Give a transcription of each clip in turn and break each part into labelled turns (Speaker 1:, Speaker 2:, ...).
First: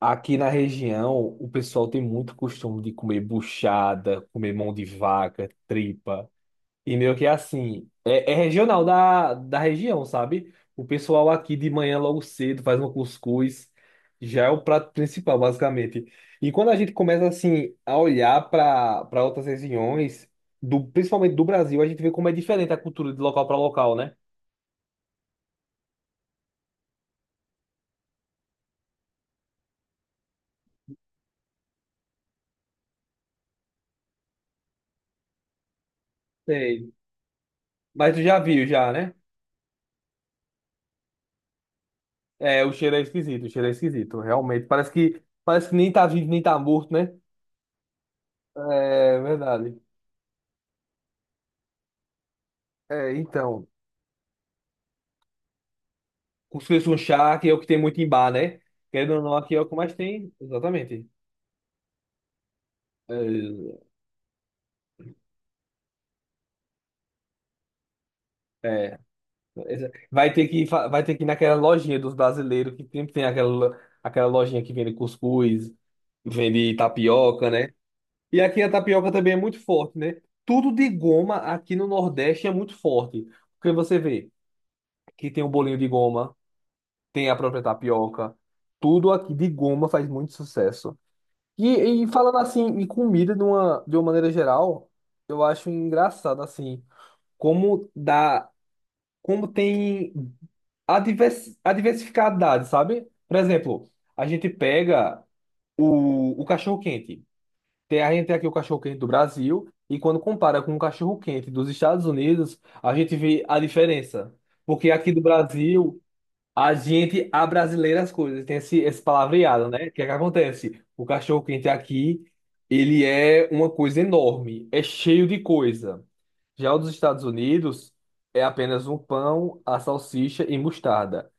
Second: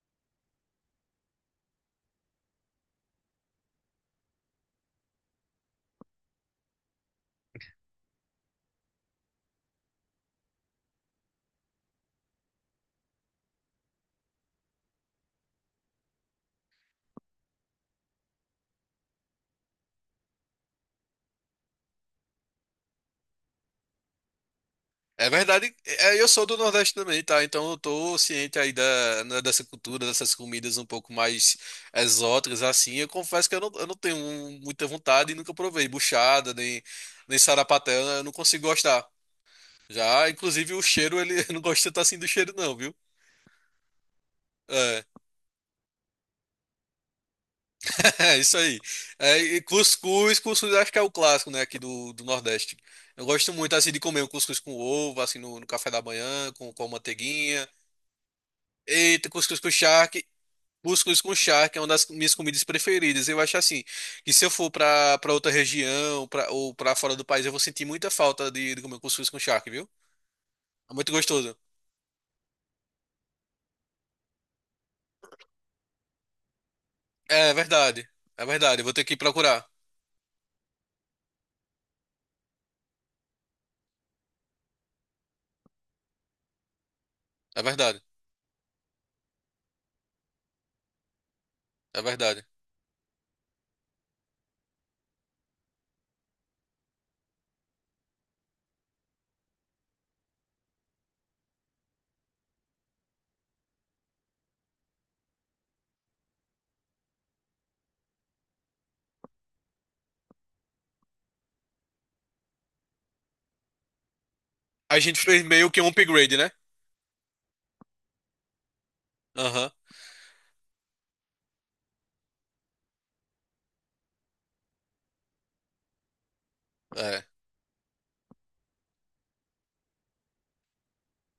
Speaker 1: Aqui na região, o pessoal tem muito costume de comer buchada, comer mão de vaca, tripa. E meio que assim, é regional da região, sabe? O pessoal aqui de manhã logo cedo faz um cuscuz, já é o prato principal, basicamente. E quando a gente começa assim a olhar para outras regiões, do, principalmente do Brasil, a gente vê como é diferente a cultura de local para local, né?
Speaker 2: É verdade, eu sou do Nordeste também, tá? Então eu tô ciente aí dessa cultura, dessas comidas um pouco mais exóticas, assim. Eu confesso que eu não tenho muita vontade e nunca provei buchada,
Speaker 1: Sei.
Speaker 2: nem sarapatel,
Speaker 1: Mas
Speaker 2: né?
Speaker 1: tu
Speaker 2: Eu não
Speaker 1: já viu
Speaker 2: consigo
Speaker 1: já,
Speaker 2: gostar.
Speaker 1: né?
Speaker 2: Já, inclusive, o cheiro, ele eu não gosta tanto assim do cheiro,
Speaker 1: É, o
Speaker 2: não, viu?
Speaker 1: cheiro é esquisito, o cheiro é esquisito, realmente.
Speaker 2: É,
Speaker 1: Parece que nem tá vivo, nem tá morto, né?
Speaker 2: é isso aí.
Speaker 1: É
Speaker 2: E
Speaker 1: verdade.
Speaker 2: cuscuz acho que é o clássico, né, aqui do Nordeste.
Speaker 1: É,
Speaker 2: Eu gosto
Speaker 1: então,
Speaker 2: muito, assim, de comer um cuscuz com ovo, assim, no café da manhã,
Speaker 1: cuscuz
Speaker 2: com a
Speaker 1: com chá, que é o que
Speaker 2: manteiguinha.
Speaker 1: tem muito em bar, né? Querendo ou
Speaker 2: Eita,
Speaker 1: não, aqui é
Speaker 2: cuscuz
Speaker 1: o
Speaker 2: com
Speaker 1: que mais
Speaker 2: charque.
Speaker 1: tem, exatamente.
Speaker 2: Cuscuz com charque é uma das minhas comidas preferidas. Eu acho
Speaker 1: É,
Speaker 2: assim, que se eu for pra para outra região, ou pra fora do país, eu vou sentir muita falta de
Speaker 1: é.
Speaker 2: comer cuscuz com charque, viu?
Speaker 1: Vai ter
Speaker 2: É
Speaker 1: vai
Speaker 2: muito
Speaker 1: ter que ir naquela
Speaker 2: gostoso.
Speaker 1: lojinha dos brasileiros, que sempre tem aquela lojinha que vende cuscuz, vende tapioca,
Speaker 2: É
Speaker 1: né?
Speaker 2: verdade.
Speaker 1: E
Speaker 2: É
Speaker 1: aqui a
Speaker 2: verdade. Eu vou ter
Speaker 1: tapioca
Speaker 2: que
Speaker 1: também é muito
Speaker 2: procurar.
Speaker 1: forte, né? Tudo de goma aqui no Nordeste é muito forte. Porque você vê que tem o bolinho de goma. Tem a própria
Speaker 2: É verdade.
Speaker 1: tapioca. Tudo aqui de goma faz muito sucesso.
Speaker 2: É
Speaker 1: E falando
Speaker 2: verdade.
Speaker 1: assim, em comida de uma maneira geral, eu acho engraçado assim, como dá, como tem a diversificadade, sabe? Por exemplo, a gente pega o cachorro-quente. Tem, a gente tem aqui o cachorro-quente do Brasil, e quando compara com o cachorro-quente dos Estados Unidos, a gente vê a diferença. Porque
Speaker 2: A
Speaker 1: aqui do
Speaker 2: gente fez meio que um
Speaker 1: Brasil.
Speaker 2: upgrade, né?
Speaker 1: A gente abrasileira as coisas, tem esse, esse palavreado,
Speaker 2: Aham.
Speaker 1: né? O que é que acontece? O cachorro quente aqui, ele é uma coisa enorme, é cheio de coisa. Já o dos Estados
Speaker 2: É.
Speaker 1: Unidos é apenas um pão, a salsicha e mostarda.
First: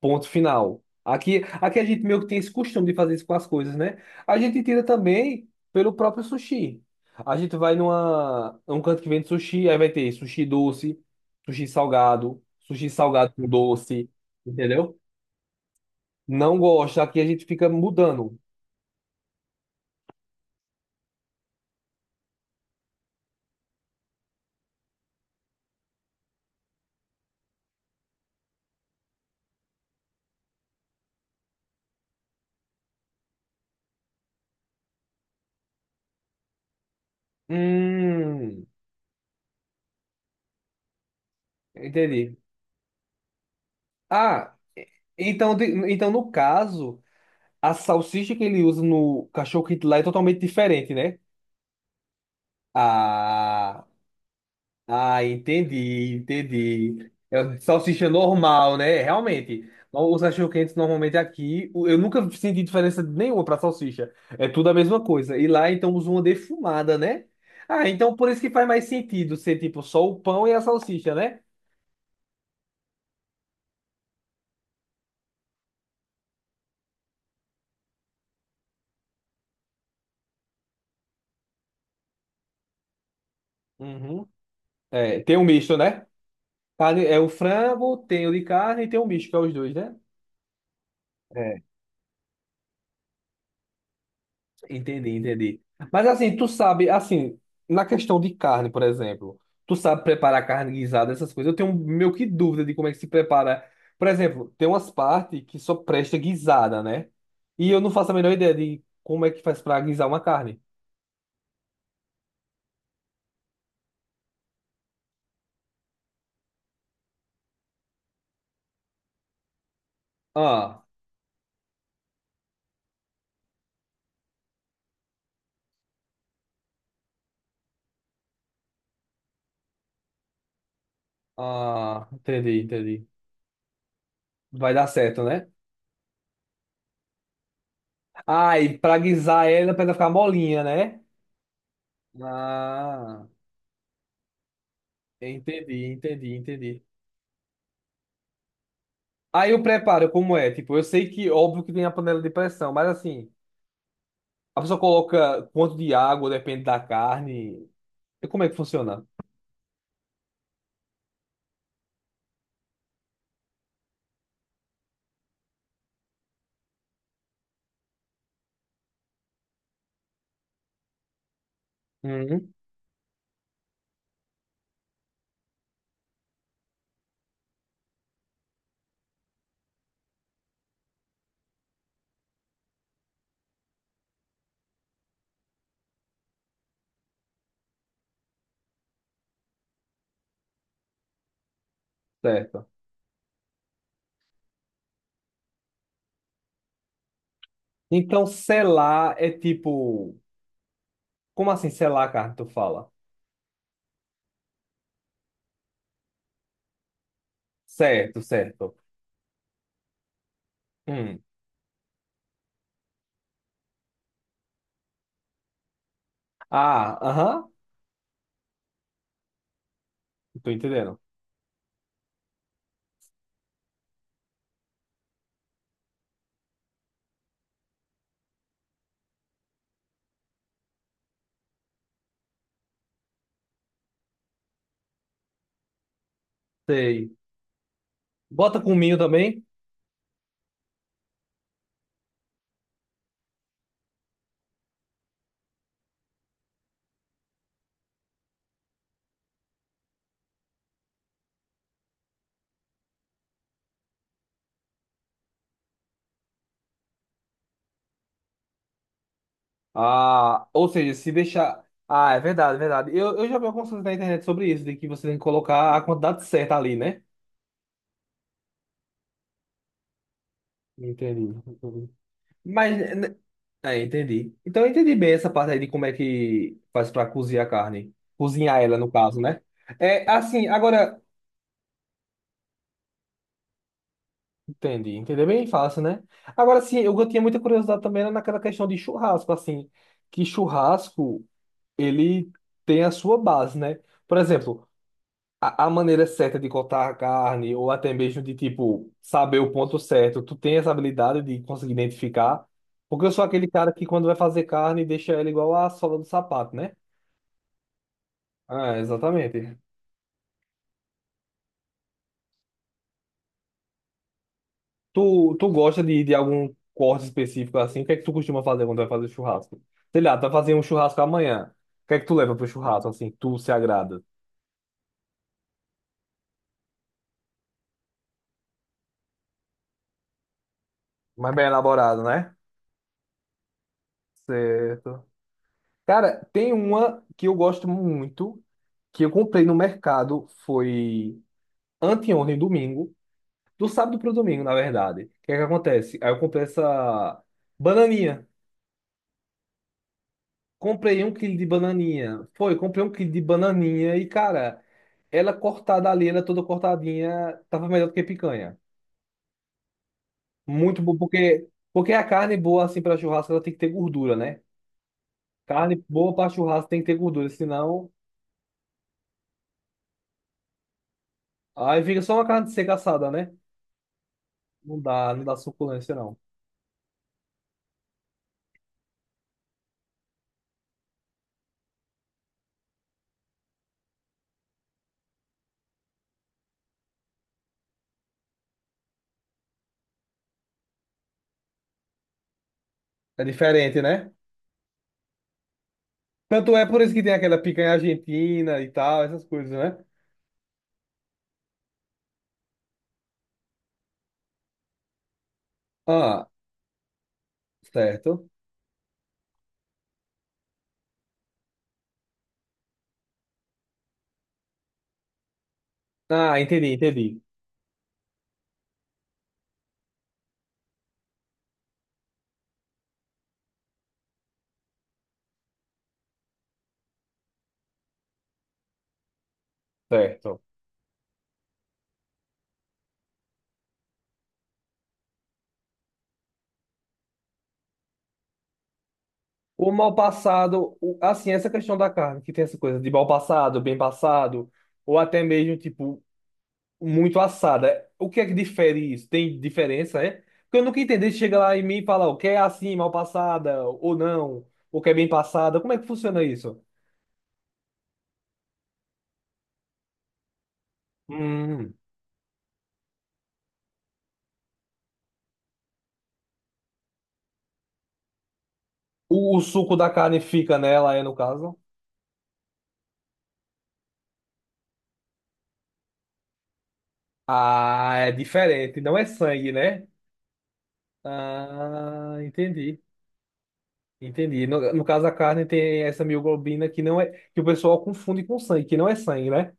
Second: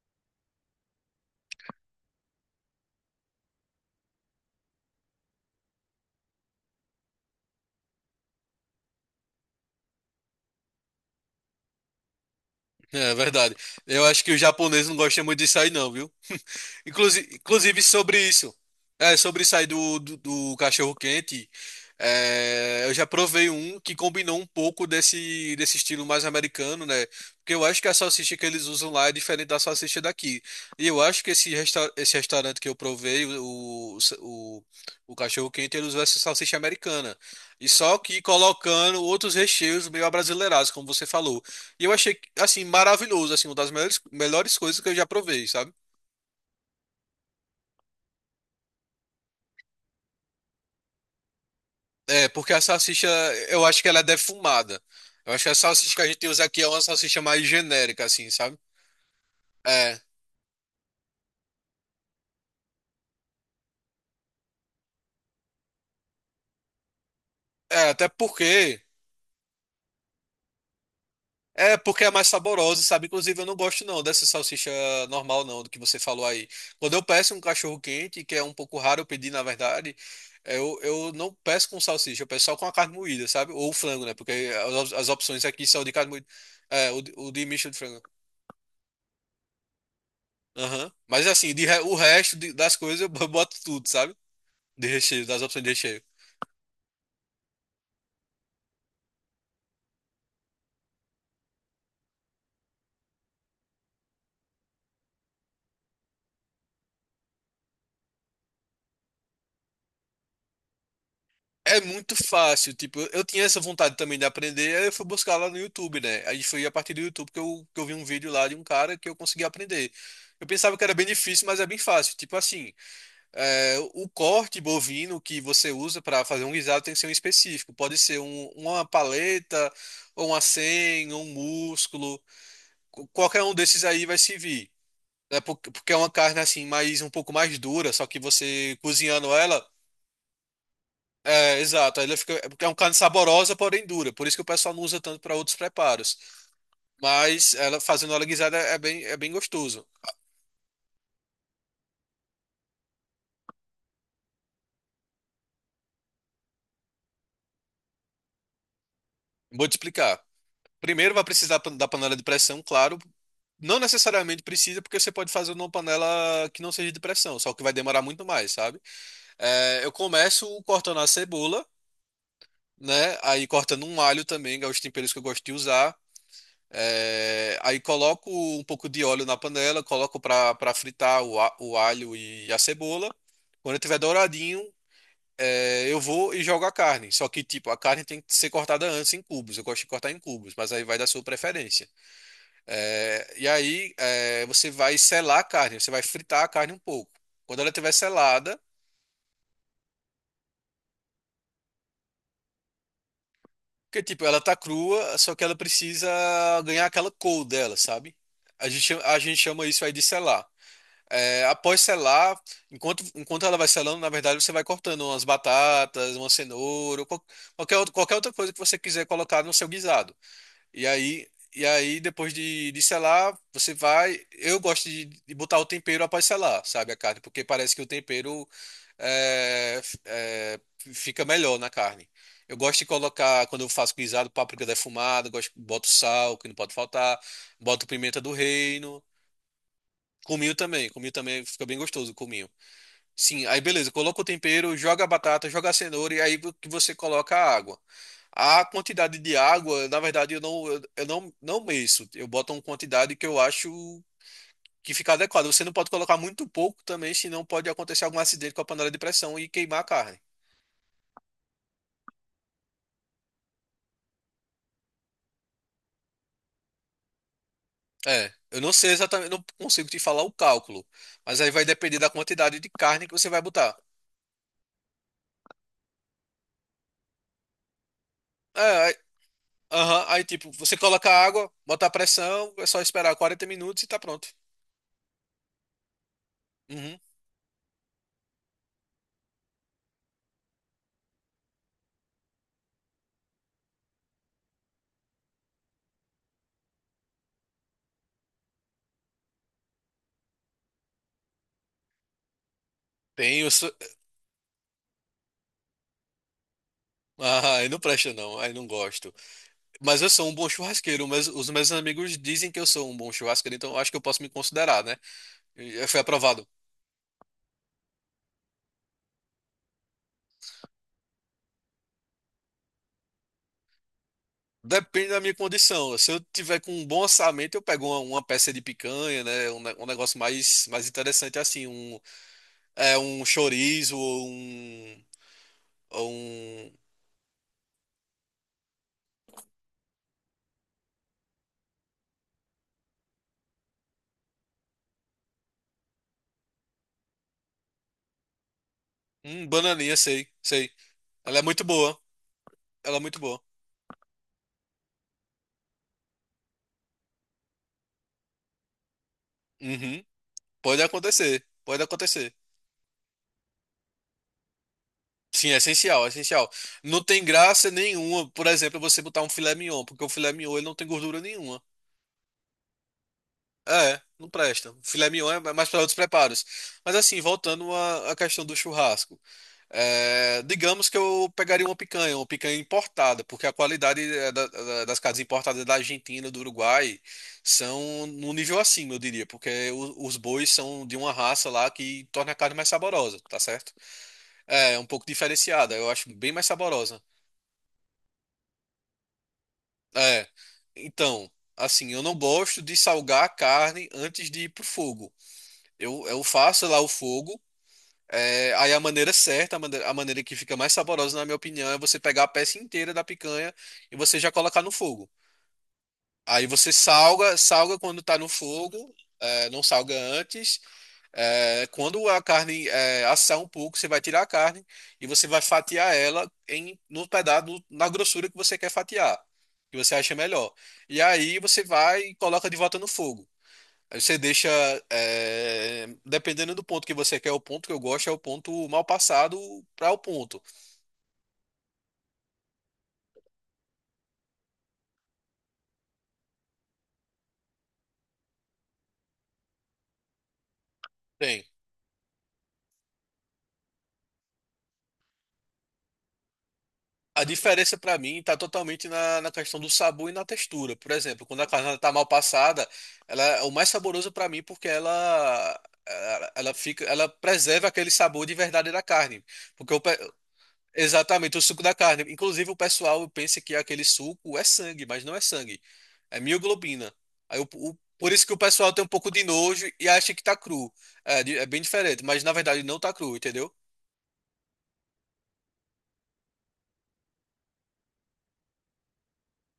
Speaker 1: Ponto final. Aqui, aqui a gente meio que tem esse costume de fazer isso com as coisas, né? A gente tira também pelo próprio sushi. A gente vai numa, num canto que vende sushi, aí vai ter sushi doce, sushi
Speaker 2: É
Speaker 1: salgado com
Speaker 2: verdade. Eu
Speaker 1: doce,
Speaker 2: acho que o japonês não
Speaker 1: entendeu?
Speaker 2: gosta muito disso aí, não, viu?
Speaker 1: Não gosto. Aqui a
Speaker 2: Inclusive,
Speaker 1: gente fica
Speaker 2: inclusive sobre
Speaker 1: mudando.
Speaker 2: isso, sobre isso aí do cachorro quente, eu já provei um que combinou um pouco desse estilo mais americano, né? Porque eu acho que a salsicha que eles usam lá é diferente da salsicha daqui. E eu acho que esse, resta esse restaurante que eu provei, o cachorro quente, ele usou essa salsicha americana. E só que
Speaker 1: Hum,
Speaker 2: colocando outros recheios meio abrasileirados, como você falou. E eu achei,
Speaker 1: entendi.
Speaker 2: assim, maravilhoso, assim, uma das
Speaker 1: Ah,
Speaker 2: melhores coisas
Speaker 1: e-
Speaker 2: que eu já provei,
Speaker 1: então,
Speaker 2: sabe?
Speaker 1: então no caso, a salsicha que ele usa no cachorro quente lá é totalmente diferente, né?
Speaker 2: É, eu acho
Speaker 1: Ah,
Speaker 2: que ela é defumada.
Speaker 1: ah,
Speaker 2: Eu acho que a salsicha que a
Speaker 1: entendi,
Speaker 2: gente usa aqui é uma
Speaker 1: entendi.
Speaker 2: salsicha mais
Speaker 1: É
Speaker 2: genérica,
Speaker 1: salsicha
Speaker 2: assim, sabe?
Speaker 1: normal, né? Realmente.
Speaker 2: É.
Speaker 1: Os cachorro quentes normalmente aqui, eu nunca senti diferença nenhuma para salsicha. É tudo a mesma coisa. E lá então usa uma defumada, né? Ah,
Speaker 2: É, até
Speaker 1: então por isso que faz
Speaker 2: porque.
Speaker 1: mais sentido ser tipo só o pão e a salsicha, né?
Speaker 2: É, porque é mais saborosa, sabe? Inclusive, eu não gosto não dessa salsicha normal, não, do que você falou aí. Quando eu peço um cachorro quente, que é um pouco raro eu pedir, na verdade, eu não peço com salsicha, eu peço só com a carne moída, sabe? Ou frango, né?
Speaker 1: Uhum.
Speaker 2: Porque as
Speaker 1: É, tem um
Speaker 2: opções aqui
Speaker 1: misto,
Speaker 2: são de
Speaker 1: né?
Speaker 2: carne moída. É,
Speaker 1: Carne, é o
Speaker 2: o de misto de
Speaker 1: frango,
Speaker 2: frango.
Speaker 1: tem o de carne e tem o misto, que é os dois, né?
Speaker 2: Aham. Mas assim,
Speaker 1: É.
Speaker 2: o resto das coisas eu boto tudo, sabe? De
Speaker 1: Entendi,
Speaker 2: recheio, das
Speaker 1: entendi.
Speaker 2: opções de recheio.
Speaker 1: Mas assim, tu sabe, assim, na questão de carne, por exemplo, tu sabe preparar carne guisada, essas coisas. Eu tenho meio que dúvida de como é que se prepara. Por exemplo, tem umas partes que só presta guisada, né? E eu não faço a menor ideia de como é que faz pra guisar uma carne.
Speaker 2: É muito fácil, tipo, eu tinha essa vontade também de aprender, aí eu fui buscar lá no YouTube, né? Aí foi a partir do YouTube que eu vi um vídeo lá de um cara que eu consegui aprender. Eu pensava
Speaker 1: Ah,
Speaker 2: que era bem difícil, mas é bem fácil. Tipo assim, o corte bovino que você usa para fazer um guisado tem que ser um específico. Pode ser uma paleta, ou uma senha, ou um
Speaker 1: ah,
Speaker 2: músculo.
Speaker 1: entendi, entendi.
Speaker 2: Qualquer um desses aí vai servir.
Speaker 1: Vai dar certo,
Speaker 2: Né?
Speaker 1: né?
Speaker 2: Porque é uma carne assim, mais um pouco mais dura, só que
Speaker 1: Ah,
Speaker 2: você
Speaker 1: e pra
Speaker 2: cozinhando
Speaker 1: guisar
Speaker 2: ela.
Speaker 1: ela, pra ela ficar molinha, né?
Speaker 2: É, exato. É uma carne
Speaker 1: Ah,
Speaker 2: saborosa, porém dura. Por isso que o pessoal não usa tanto para outros
Speaker 1: entendi,
Speaker 2: preparos.
Speaker 1: entendi, entendi.
Speaker 2: Mas ela fazendo ela guisada é bem, é bem
Speaker 1: Aí o
Speaker 2: gostoso.
Speaker 1: preparo, como é? Tipo, eu sei que óbvio que tem a panela de pressão, mas assim, a pessoa coloca quanto de água, depende da carne. E como é que funciona?
Speaker 2: Vou te explicar. Primeiro vai precisar da panela de pressão, claro. Não necessariamente precisa, porque você pode fazer numa panela que não seja de pressão, só que vai demorar muito mais, sabe? É, eu começo cortando a cebola,
Speaker 1: Uhum.
Speaker 2: né? Aí cortando um alho também, que é os temperos que eu gosto de usar. Aí coloco um pouco de óleo na panela, coloco para fritar o alho e a cebola. Quando tiver douradinho, eu vou e jogo a carne. Só que, tipo, a carne tem que ser cortada antes em cubos. Eu gosto de cortar em cubos, mas aí vai da sua preferência.
Speaker 1: Certo.
Speaker 2: E aí, você vai selar a carne, você vai fritar a carne um pouco. Quando ela estiver
Speaker 1: Então,
Speaker 2: selada,
Speaker 1: selar é tipo. Como assim selar a carne, tu fala?
Speaker 2: porque, tipo, ela tá crua, só que ela precisa ganhar aquela cor dela, sabe?
Speaker 1: Certo,
Speaker 2: A
Speaker 1: certo.
Speaker 2: gente, chama- a gente chama isso aí de selar.
Speaker 1: Hum.
Speaker 2: É, após selar, enquanto ela vai selando, na verdade você vai cortando umas batatas, uma
Speaker 1: Ah,
Speaker 2: cenoura,
Speaker 1: aham.
Speaker 2: qualquer, qualquer outra coisa que você quiser colocar no seu guisado.
Speaker 1: Tô
Speaker 2: E
Speaker 1: entendendo.
Speaker 2: aí, e aí depois de selar, você vai. Eu gosto de botar o tempero após selar, sabe, a carne, porque parece que o tempero é, f- é, fica melhor na carne. Eu gosto de colocar, quando eu faço guisado, páprica defumada, gosto, boto sal, que não pode
Speaker 1: Sei.
Speaker 2: faltar, boto pimenta do
Speaker 1: Bota cominho
Speaker 2: reino.
Speaker 1: também?
Speaker 2: Cominho também fica bem gostoso, cominho. Sim, aí beleza, coloca o tempero, joga a batata, joga a cenoura e aí vo- que você coloca a água. A quantidade de água, na verdade, eu não, não meço. Eu boto uma quantidade que eu acho que fica adequada. Você não pode colocar muito pouco também, senão pode acontecer algum acidente com a panela de pressão e queimar a carne.
Speaker 1: Ah, ou seja, se deixar. Ah, é verdade, é verdade. Eu já vi algumas coisas na internet sobre isso, de que você tem que colocar a quantidade certa ali, né?
Speaker 2: É, eu não sei exatamente, não consigo te falar o cálculo,
Speaker 1: Entendi,
Speaker 2: mas aí vai
Speaker 1: entendi.
Speaker 2: depender da quantidade de
Speaker 1: Mas.
Speaker 2: carne que
Speaker 1: né,
Speaker 2: você vai botar.
Speaker 1: É, entendi. Então eu entendi bem essa parte aí de como é que faz pra cozinhar a carne. Cozinhar ela, no
Speaker 2: É,
Speaker 1: caso, né?
Speaker 2: aham,
Speaker 1: É
Speaker 2: aí
Speaker 1: assim,
Speaker 2: tipo, você
Speaker 1: agora.
Speaker 2: coloca a água, bota a pressão, é só esperar 40 minutos e tá pronto.
Speaker 1: Entendi, entender bem fácil, né? Agora sim,
Speaker 2: Uhum.
Speaker 1: eu tinha muita curiosidade também era naquela questão de churrasco, assim. Que churrasco, ele tem a sua base, né? Por exemplo. A maneira certa de cortar a carne, ou até mesmo de, tipo, saber o ponto certo. Tu tem essa habilidade de conseguir identificar? Porque eu sou
Speaker 2: Tem
Speaker 1: aquele
Speaker 2: os.
Speaker 1: cara que quando vai fazer carne, deixa ela igual a sola do sapato, né?
Speaker 2: Ah, aí não presta não, aí não
Speaker 1: Ah,
Speaker 2: gosto.
Speaker 1: exatamente.
Speaker 2: Mas os meus amigos dizem que eu sou um bom churrasqueiro, então eu acho que eu posso me considerar, né?
Speaker 1: Tu gosta
Speaker 2: Foi
Speaker 1: de
Speaker 2: aprovado.
Speaker 1: algum corte específico assim? O que é que tu costuma fazer quando vai fazer churrasco? Sei lá, tu vai fazer um churrasco amanhã. O que é que tu leva pro churrasco, assim, que tu se agrada?
Speaker 2: Depende da minha condição. Se eu tiver com um bom orçamento, eu pego uma peça de picanha, né? Um negócio mais
Speaker 1: Mais
Speaker 2: interessante
Speaker 1: bem
Speaker 2: assim,
Speaker 1: elaborado, né?
Speaker 2: um chorizo ou um,
Speaker 1: Certo.
Speaker 2: ou
Speaker 1: Cara, tem
Speaker 2: um,
Speaker 1: uma que eu gosto muito, que eu comprei no mercado, foi anteontem, domingo, do sábado pro domingo, na verdade. O que é que acontece? Aí eu comprei essa bananinha.
Speaker 2: um bananinha, sei, sei.
Speaker 1: Comprei um quilo
Speaker 2: Ela é
Speaker 1: de
Speaker 2: muito boa.
Speaker 1: bananinha. Foi, comprei um
Speaker 2: Ela é
Speaker 1: quilo
Speaker 2: muito
Speaker 1: de
Speaker 2: boa.
Speaker 1: bananinha e, cara, ela cortada ali, ela é toda cortadinha, tava melhor do que picanha.
Speaker 2: Uhum.
Speaker 1: Muito
Speaker 2: Pode
Speaker 1: bom,
Speaker 2: acontecer,
Speaker 1: porque,
Speaker 2: pode
Speaker 1: porque a
Speaker 2: acontecer.
Speaker 1: carne boa, assim, pra churrasco, ela tem que ter gordura, né?
Speaker 2: Sim, é
Speaker 1: Carne
Speaker 2: essencial, é
Speaker 1: boa pra
Speaker 2: essencial.
Speaker 1: churrasco tem que ter
Speaker 2: Não tem
Speaker 1: gordura,
Speaker 2: graça
Speaker 1: senão...
Speaker 2: nenhuma, por exemplo, você botar um filé mignon, porque o filé mignon ele não tem gordura nenhuma.
Speaker 1: Aí fica só uma carne seca assada, né?
Speaker 2: É, não presta.
Speaker 1: Não
Speaker 2: Filé
Speaker 1: dá, não
Speaker 2: mignon
Speaker 1: dá
Speaker 2: é mais para
Speaker 1: suculência,
Speaker 2: outros
Speaker 1: não.
Speaker 2: preparos. Mas assim, voltando à questão do churrasco, é, digamos que eu pegaria uma picanha importada, porque a qualidade é, das carnes importadas da Argentina, do Uruguai, são num nível acima, eu diria, porque os bois são de uma raça lá que torna a carne mais saborosa,
Speaker 1: É
Speaker 2: tá certo?
Speaker 1: diferente, né?
Speaker 2: É, é um pouco diferenciada, eu acho bem mais
Speaker 1: Tanto é por isso
Speaker 2: saborosa.
Speaker 1: que tem aquela picanha argentina e tal, essas coisas, né?
Speaker 2: É. Então, assim, eu não gosto de salgar a carne antes de ir pro fogo. Eu
Speaker 1: Ah,
Speaker 2: faço lá o fogo,
Speaker 1: certo.
Speaker 2: é, aí a maneira certa, a maneira que fica mais saborosa, na minha opinião, é você pegar a peça inteira da picanha e você já colocar no fogo.
Speaker 1: Ah,
Speaker 2: Aí
Speaker 1: entendi,
Speaker 2: você
Speaker 1: entendi.
Speaker 2: salga, salga quando tá no fogo, é, não salga antes. É, quando a carne é, assar um pouco, você vai tirar a carne e você vai fatiar ela em no pedaço, no- na grossura que você quer fatiar, que você acha
Speaker 1: Certo.
Speaker 2: melhor. E aí você vai e coloca de volta no fogo. Aí você deixa, é, dependendo do ponto que você quer, o ponto que eu gosto é o ponto mal passado
Speaker 1: O
Speaker 2: para
Speaker 1: mal
Speaker 2: o ponto.
Speaker 1: passado, assim, essa questão da carne, que tem essa coisa de mal passado, bem passado, ou até mesmo, tipo, muito assada. O que é que difere isso? Tem diferença, é? Porque eu nunca entendi, chega
Speaker 2: Tem.
Speaker 1: lá em mim e fala, o que é assim, mal passada, ou não, o que é bem passada. Como é que funciona isso?
Speaker 2: A diferença para mim está totalmente na questão do sabor e na textura. Por exemplo, quando a carne está mal passada, ela é o mais saboroso para mim porque ela preserva aquele sabor de verdade da carne.
Speaker 1: O
Speaker 2: Porque
Speaker 1: suco
Speaker 2: o
Speaker 1: da
Speaker 2: pe-
Speaker 1: carne fica nela, é no
Speaker 2: Exatamente o
Speaker 1: caso?
Speaker 2: suco da carne. Inclusive o pessoal pensa que aquele suco é sangue, mas não é sangue, é mioglobina.
Speaker 1: Ah,
Speaker 2: Por
Speaker 1: é
Speaker 2: isso que o pessoal
Speaker 1: diferente,
Speaker 2: tem um
Speaker 1: não é
Speaker 2: pouco de
Speaker 1: sangue,
Speaker 2: nojo
Speaker 1: né?
Speaker 2: e acha que tá cru. É bem diferente,
Speaker 1: Ah,
Speaker 2: mas na verdade não
Speaker 1: entendi.
Speaker 2: tá cru, entendeu?
Speaker 1: Entendi. No, no caso, a carne tem essa mioglobina que não é, que o pessoal confunde com sangue, que não é sangue, né?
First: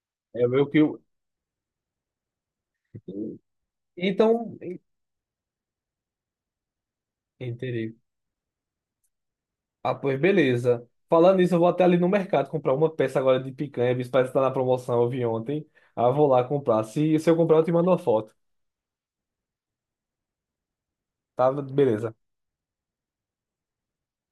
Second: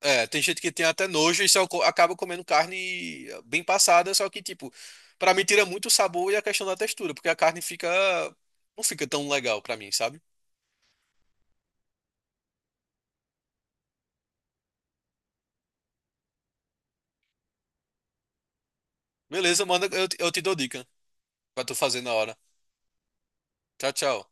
Speaker 2: É, tem
Speaker 1: É
Speaker 2: gente
Speaker 1: meio
Speaker 2: que
Speaker 1: que
Speaker 2: tem
Speaker 1: o.
Speaker 2: até nojo e só acaba comendo carne bem passada, só que,
Speaker 1: Então,
Speaker 2: tipo,
Speaker 1: en-
Speaker 2: pra mim tira muito o sabor e a questão da textura, porque a carne fica.
Speaker 1: entendi.
Speaker 2: Não fica tão legal pra mim,
Speaker 1: Ah, pois
Speaker 2: sabe?
Speaker 1: beleza. Falando nisso, eu vou até ali no mercado comprar uma peça agora de picanha, visto que parece que tá na promoção, eu vi ontem. Ah, eu vou lá comprar. Se eu comprar, eu te mando uma foto.
Speaker 2: Beleza, manda, eu te dou dica
Speaker 1: Tá?
Speaker 2: pra tu fazer na
Speaker 1: Beleza.
Speaker 2: hora. Tchau, tchau.